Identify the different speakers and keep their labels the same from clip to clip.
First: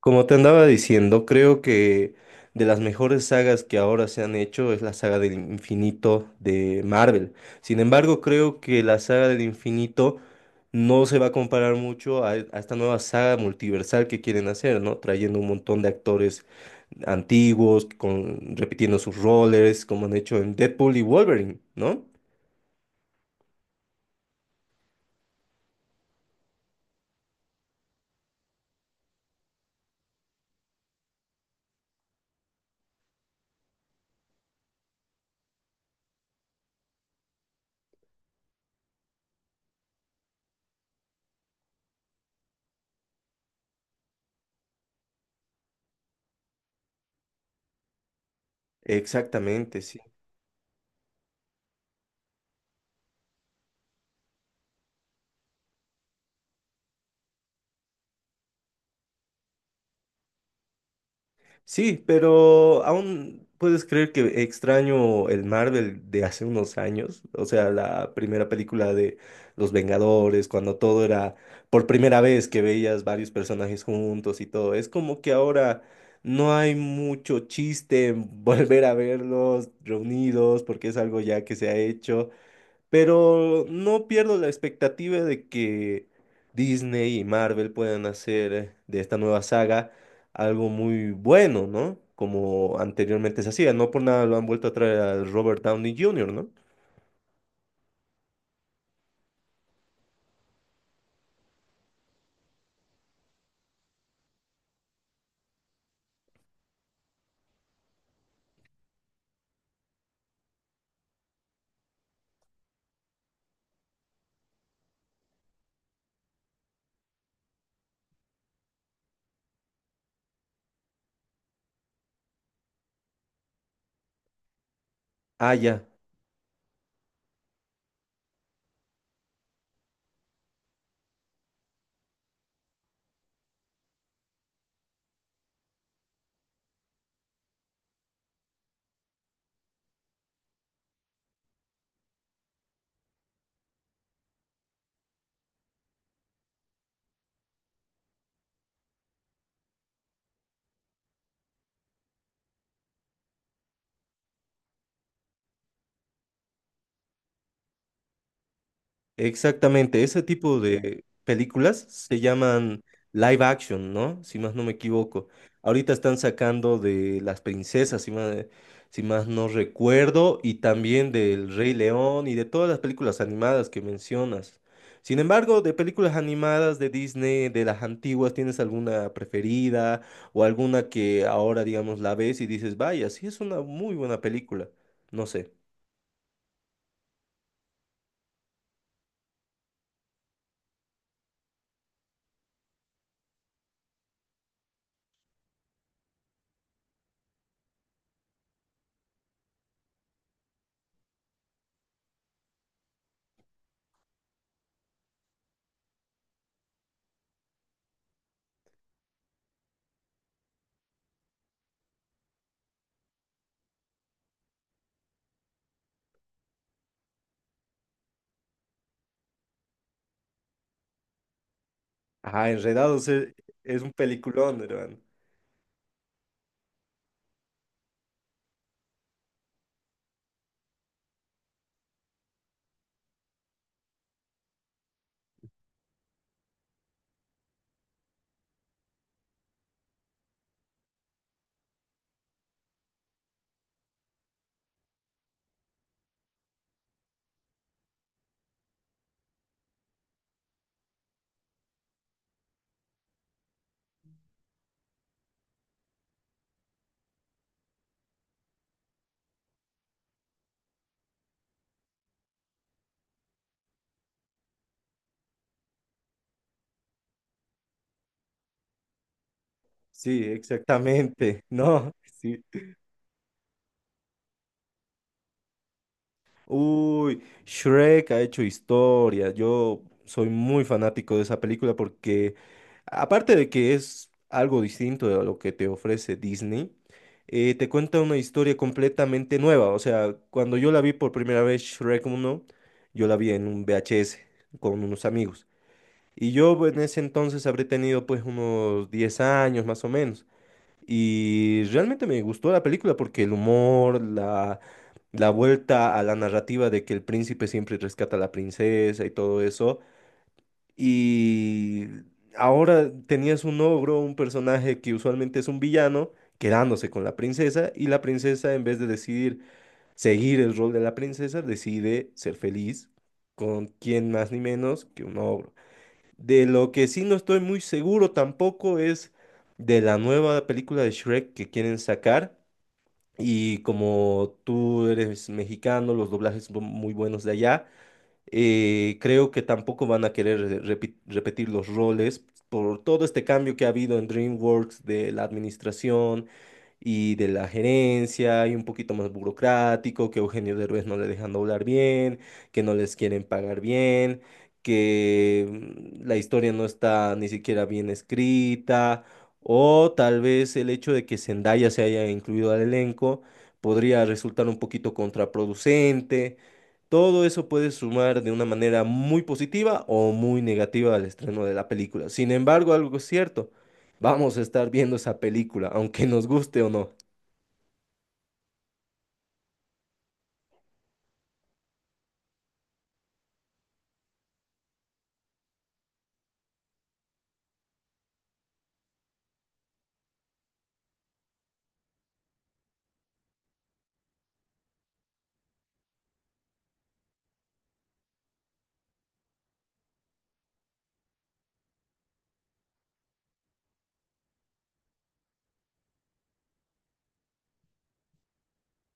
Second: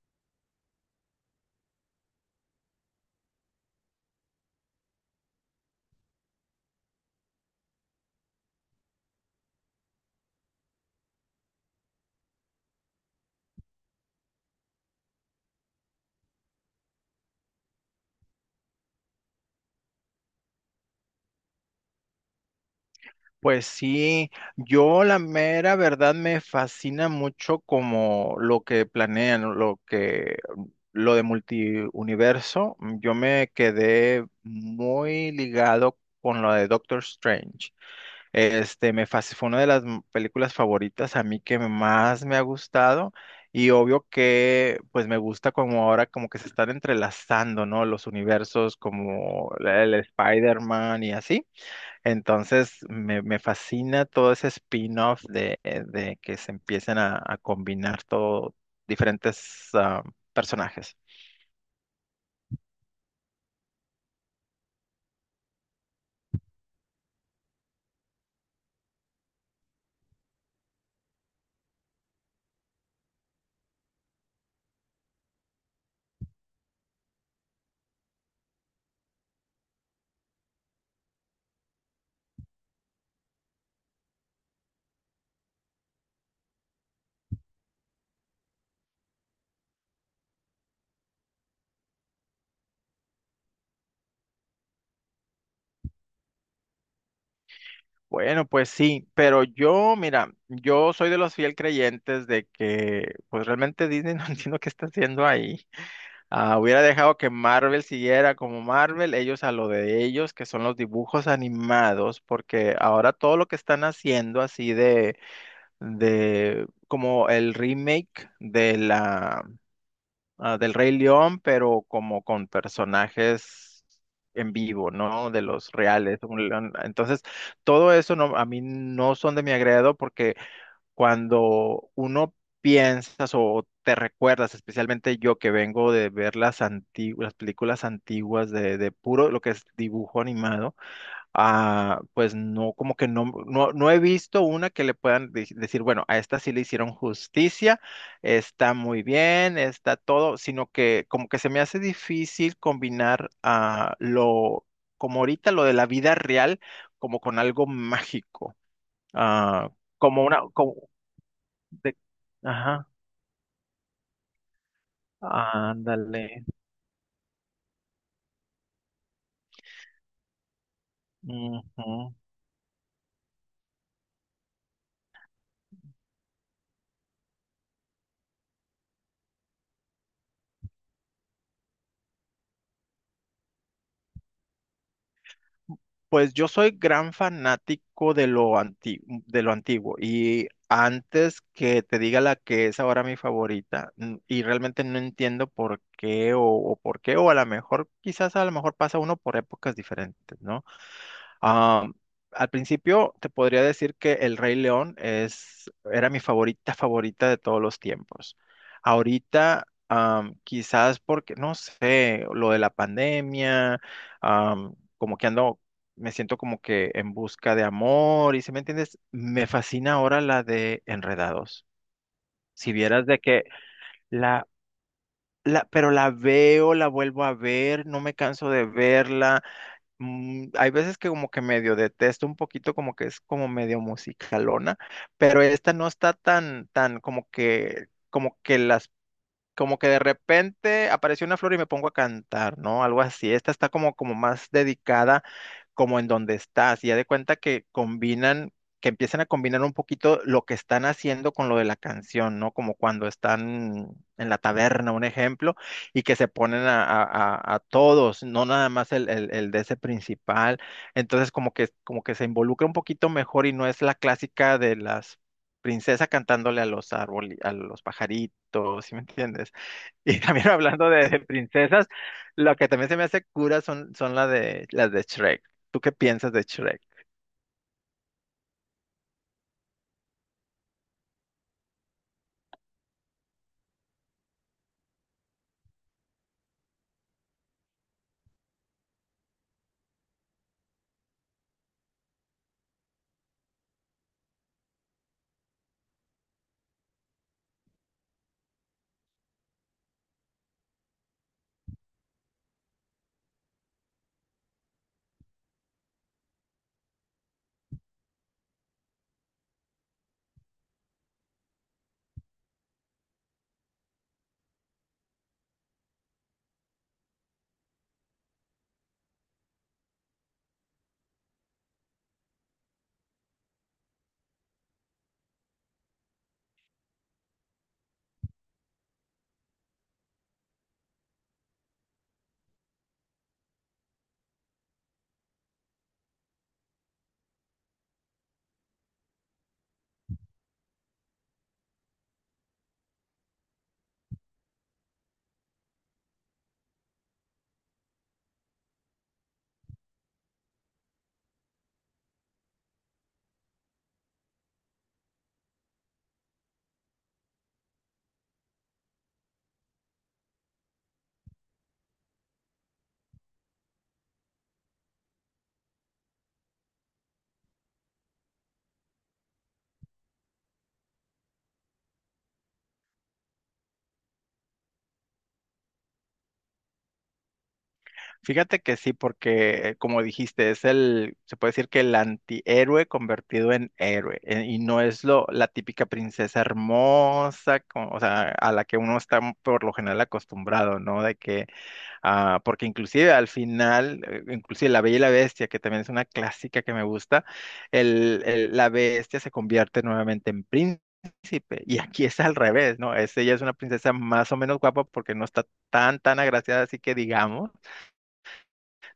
Speaker 1: Como te andaba diciendo, creo que de las mejores sagas que ahora se han hecho es la saga del infinito de Marvel. Sin embargo, creo que la saga del infinito no se va a comparar mucho a esta nueva saga multiversal que quieren hacer, ¿no? Trayendo un montón de actores antiguos, repitiendo sus roles, como han hecho en Deadpool y Wolverine, ¿no?
Speaker 2: Pues sí, yo la mera verdad me fascina mucho como lo que planean, lo que lo de multiuniverso. Yo me quedé muy ligado con lo de Doctor Strange. Fue una de las películas favoritas a mí que más me ha gustado y obvio que pues me gusta como ahora como que se están entrelazando, ¿no? Los universos como
Speaker 1: Exactamente,
Speaker 2: el
Speaker 1: sí.
Speaker 2: Spider-Man y así. Entonces, me fascina todo ese spin-off de que se empiecen a combinar todo, diferentes personajes.
Speaker 1: Sí, pero aún puedes creer que extraño el Marvel de hace unos años, o sea, la primera película de Los Vengadores, cuando todo era por primera vez que veías varios personajes juntos y todo. Es como que ahora no hay mucho chiste en volver a verlos reunidos porque es algo ya que se ha hecho. Pero no pierdo la expectativa de que Disney y Marvel puedan hacer de esta nueva saga algo muy bueno, ¿no? Como anteriormente se hacía. No por nada lo han vuelto a traer a Robert Downey Jr., ¿no?
Speaker 2: Bueno, pues sí, pero yo, mira, yo soy de los fiel creyentes de que, pues realmente Disney no entiendo qué está haciendo ahí. Ah, hubiera dejado que Marvel siguiera como Marvel, ellos a lo de ellos, que son los dibujos animados, porque ahora todo lo que están haciendo así de como el remake de la del Rey León, pero como con personajes en vivo, ¿no? De
Speaker 1: Ah,
Speaker 2: los
Speaker 1: ya.
Speaker 2: reales. Un león. Entonces, todo eso no, a mí no son de mi agrado porque cuando uno piensas o te recuerdas, especialmente yo que vengo de ver las antiguas, las películas antiguas de puro lo que es dibujo animado. Ah, pues no, como que no, no, no he visto una que le puedan decir, bueno, a esta sí le hicieron justicia, está muy bien, está todo, sino que como que se me hace difícil combinar lo, como ahorita lo de la vida real, como con algo mágico, ah,
Speaker 1: Exactamente, ese
Speaker 2: como una,
Speaker 1: tipo, sí,
Speaker 2: como
Speaker 1: de películas
Speaker 2: de-
Speaker 1: se llaman
Speaker 2: ajá,
Speaker 1: live action, ¿no? Si más no me equivoco. Ahorita están
Speaker 2: ándale,
Speaker 1: sacando de Las Princesas, si más no recuerdo, y también del Rey
Speaker 2: ujú.
Speaker 1: León y de todas las películas animadas que mencionas. Sin embargo, de películas animadas de Disney, de las antiguas, ¿tienes alguna preferida o alguna que ahora, digamos, la ves y dices, vaya, sí es una muy buena película? No sé.
Speaker 2: Pues yo soy gran fanático de lo antiguo y antes que te diga la que es ahora mi favorita y realmente no entiendo por qué o por qué o a lo mejor quizás a lo mejor pasa uno por épocas diferentes, ¿no? Am, Al principio te podría decir que El Rey León es, era mi favorita favorita de todos los tiempos. Ahorita, quizás porque, no sé, lo de la pandemia, como que ando, me siento como que en busca de amor, y si me entiendes, me fascina ahora la de Enredados.
Speaker 1: Ah,
Speaker 2: Si vieras
Speaker 1: Enredados
Speaker 2: de
Speaker 1: es,
Speaker 2: que
Speaker 1: es un
Speaker 2: la,
Speaker 1: peliculón, hermano.
Speaker 2: la, pero la veo, la vuelvo a ver, no me canso de verla. Hay veces que como que medio detesto un poquito, como que es como medio musicalona, pero esta no está tan, tan como que las, como que de repente apareció una flor y me pongo a cantar, ¿no? Algo así. Esta está como, como más dedicada como en donde estás. Y ya de cuenta que combinan, que empiezan a combinar un poquito lo que están haciendo con lo de la canción, ¿no? Como cuando están en la taberna, un ejemplo, y que se ponen a, a todos, no nada más el de ese principal. Entonces como que se involucra un poquito mejor y no es la clásica de las princesas cantándole a los árboles, a los pajaritos, ¿sí me entiendes? Y
Speaker 1: Sí,
Speaker 2: también hablando de
Speaker 1: exactamente,
Speaker 2: princesas,
Speaker 1: ¿no? Sí.
Speaker 2: lo que también se me hace cura son, son las de Shrek. ¿Tú qué piensas de Shrek?
Speaker 1: Uy, Shrek ha hecho historia. Yo soy muy fanático de esa película porque, aparte de que es algo distinto de lo que te ofrece Disney, te cuenta una historia completamente nueva. O sea, cuando yo la vi por primera vez, Shrek uno, yo la vi en un VHS con unos amigos. Y yo en ese entonces habré tenido pues unos 10 años más o menos. Y realmente me gustó la película porque el humor, la vuelta a la narrativa de que el príncipe siempre rescata a la princesa y todo eso. Y ahora tenías un ogro, un personaje que usualmente es un villano, quedándose con la princesa y la princesa en vez de decidir seguir el rol de la princesa, decide ser feliz con quien más ni menos que un ogro. De lo que sí no estoy muy seguro tampoco es de la nueva película de Shrek que quieren sacar. Y como tú eres mexicano, los doblajes son muy buenos de allá, creo que tampoco van a querer repetir los roles por todo este cambio que ha habido en DreamWorks de la administración y de la gerencia y un poquito más burocrático, que Eugenio Derbez no le dejan doblar bien, que no les quieren pagar bien, que la historia no está ni siquiera bien escrita, o tal vez el hecho de que Zendaya se haya incluido al elenco podría resultar un poquito contraproducente. Todo eso puede sumar de una manera muy positiva o muy negativa al estreno de la película. Sin embargo, algo es cierto, vamos a estar viendo esa película, aunque nos guste o no.
Speaker 2: Fíjate que sí, porque como dijiste, es el, se puede decir que el antihéroe convertido en héroe, y no es lo, la típica princesa hermosa, o sea, a la que uno está por lo general acostumbrado, ¿no? De que, ah, porque inclusive al final, inclusive La Bella y la Bestia, que también es una clásica que me gusta, el, la bestia se convierte nuevamente en príncipe. Y aquí es al revés, ¿no? Es, ella es una princesa más o menos guapa porque no está tan, tan agraciada, así que digamos,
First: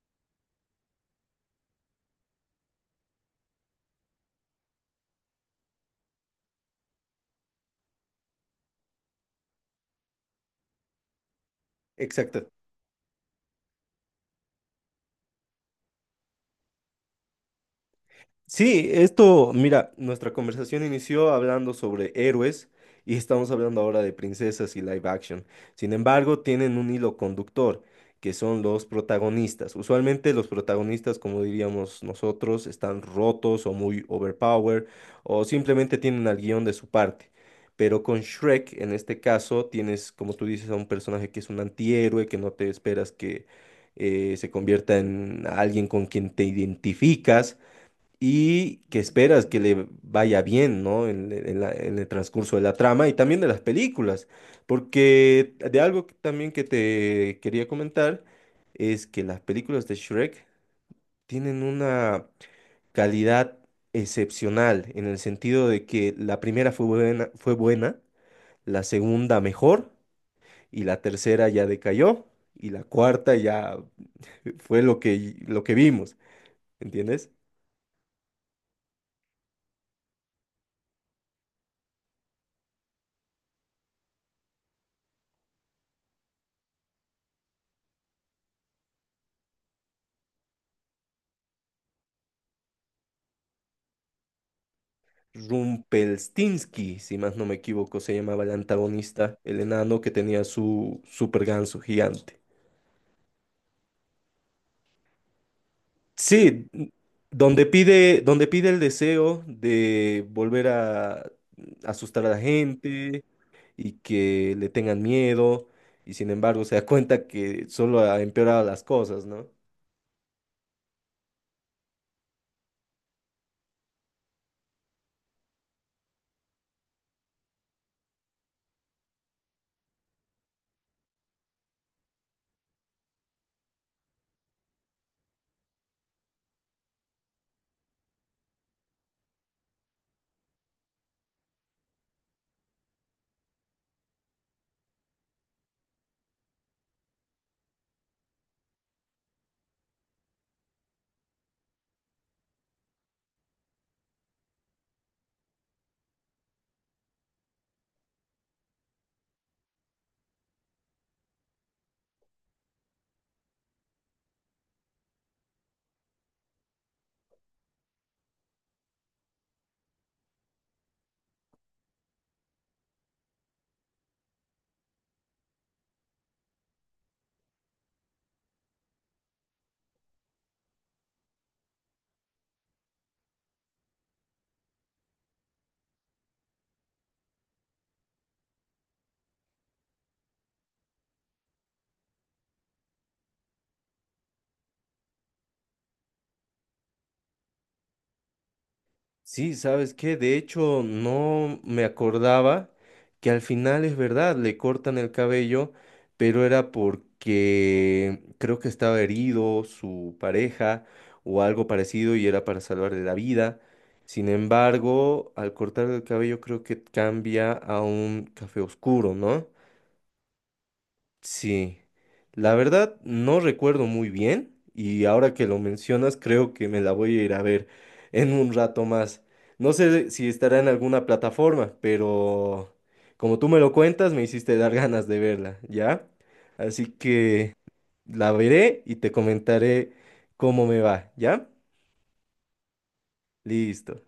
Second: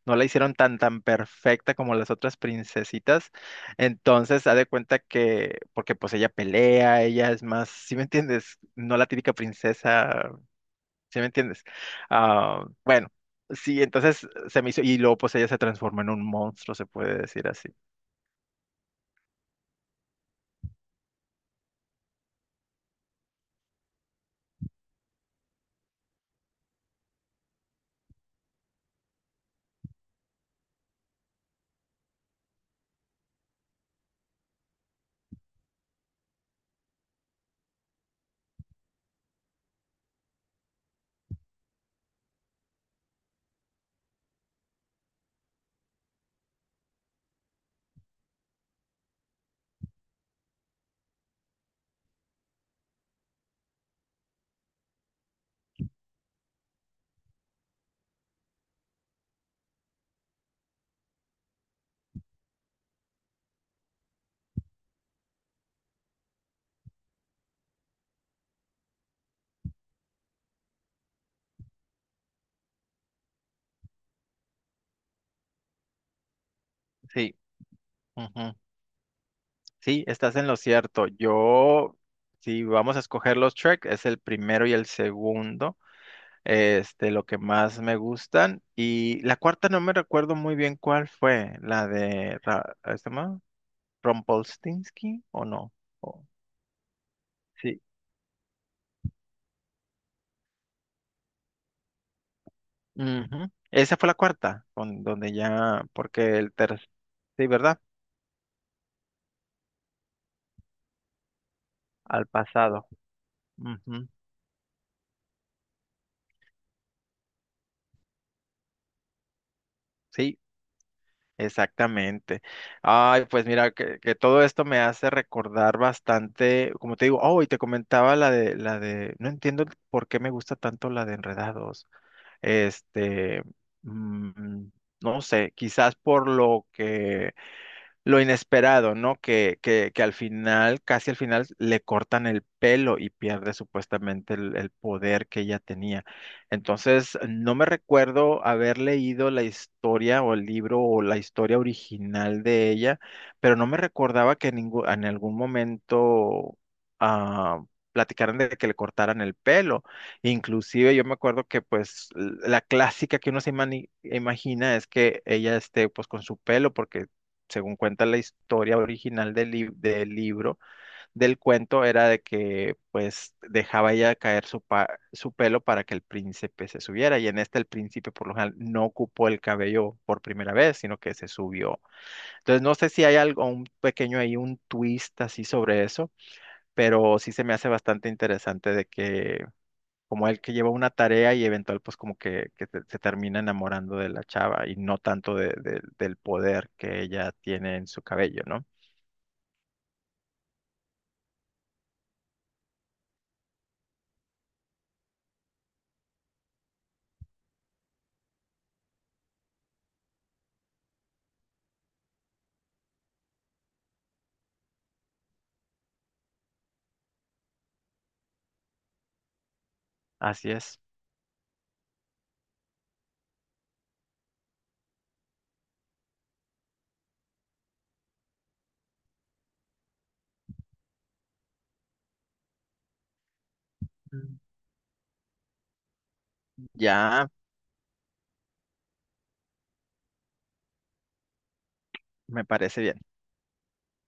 Speaker 2: no la hicieron tan, tan perfecta como las otras princesitas. Entonces, haz de cuenta que, porque pues ella pelea, ella es más, ¿si me entiendes? No la típica princesa. ¿Sí me entiendes?
Speaker 1: Exacto.
Speaker 2: Ah, bueno, sí, entonces se me hizo, y luego pues ella se transformó en un monstruo, se puede decir así.
Speaker 1: Sí, esto, mira, nuestra conversación inició hablando sobre héroes y estamos hablando ahora de princesas y live action. Sin embargo, tienen un hilo conductor, que son los protagonistas. Usualmente los protagonistas, como diríamos nosotros, están rotos o muy overpowered o simplemente tienen al guión de su parte. Pero con Shrek, en este caso, tienes, como tú dices, a un personaje que es un antihéroe, que no te esperas que se convierta en alguien con quien te identificas y que esperas que le vaya bien, ¿no? En el transcurso de la trama y también de las películas, porque de algo también que te quería comentar es que las películas de Shrek tienen una calidad excepcional en el sentido de que la primera fue buena, la segunda mejor y la tercera ya decayó y la cuarta ya fue lo que vimos, ¿entiendes?
Speaker 2: Sí, ujú, sí, estás en lo cierto. Yo, si vamos a escoger los tracks, es el primero y el segundo, este, lo que más me gustan. Y la cuarta no me recuerdo muy bien cuál fue, la de, ¿cómo ¿se llama? Rumpelstiltskin o no. O-
Speaker 1: Rumpelstinsky, si más no me
Speaker 2: sí,
Speaker 1: equivoco, se llamaba el antagonista, el enano que tenía su super ganso gigante.
Speaker 2: ujú. Esa fue la cuarta, donde ya, porque el
Speaker 1: Sí,
Speaker 2: tercer, sí,
Speaker 1: donde
Speaker 2: ¿verdad?
Speaker 1: pide, donde pide el deseo de volver a
Speaker 2: Al
Speaker 1: asustar a la
Speaker 2: pasado.
Speaker 1: gente y
Speaker 2: Ujú,
Speaker 1: que le tengan miedo, y sin embargo se da cuenta que solo ha empeorado las cosas, ¿no?
Speaker 2: sí, exactamente. Ay, pues mira, que todo esto me hace recordar bastante, como te digo, oh, y te comentaba la de, no entiendo por qué me gusta tanto la de Enredados. Este, mm, no sé, quizás por lo que lo inesperado, ¿no? Que al final, casi al final, le cortan el pelo y pierde supuestamente el poder que ella tenía. Entonces, no me recuerdo haber leído la historia o el libro o la historia original de ella, pero no me recordaba que en, en algún momento ah, platicaran de que le cortaran el pelo. Inclusive yo me acuerdo que pues la clásica que uno se imagina es que ella esté pues con su pelo porque según cuenta la historia original del, del libro, del cuento, era de que pues dejaba ella caer su, su pelo para que el príncipe se subiera. Y en este el príncipe por lo general no ocupó el cabello por primera vez, sino que se subió. Entonces no sé si hay algo, un pequeño ahí, un twist así sobre eso, pero sí se me hace bastante interesante de que como el que lleva una tarea y eventual pues como que se termina enamorando de la chava y no tanto del poder que ella tiene en su cabello, ¿no?
Speaker 1: Sí, ¿sabes qué? De hecho, no me acordaba que al final es verdad, le cortan el cabello, pero era porque creo que estaba herido su pareja o algo parecido y era para salvarle la vida. Sin embargo, al cortar el cabello creo que cambia a un café oscuro, ¿no?
Speaker 2: Así es.
Speaker 1: Sí, la verdad no recuerdo muy bien y ahora que lo mencionas creo que me la voy a ir a ver en un rato más. No sé si estará en alguna plataforma, pero como tú me lo cuentas me
Speaker 2: Mm.
Speaker 1: hiciste dar ganas de verla, ¿ya? Así
Speaker 2: Ya
Speaker 1: que la veré y te comentaré cómo me va, ¿ya?
Speaker 2: me parece bien.
Speaker 1: Listo.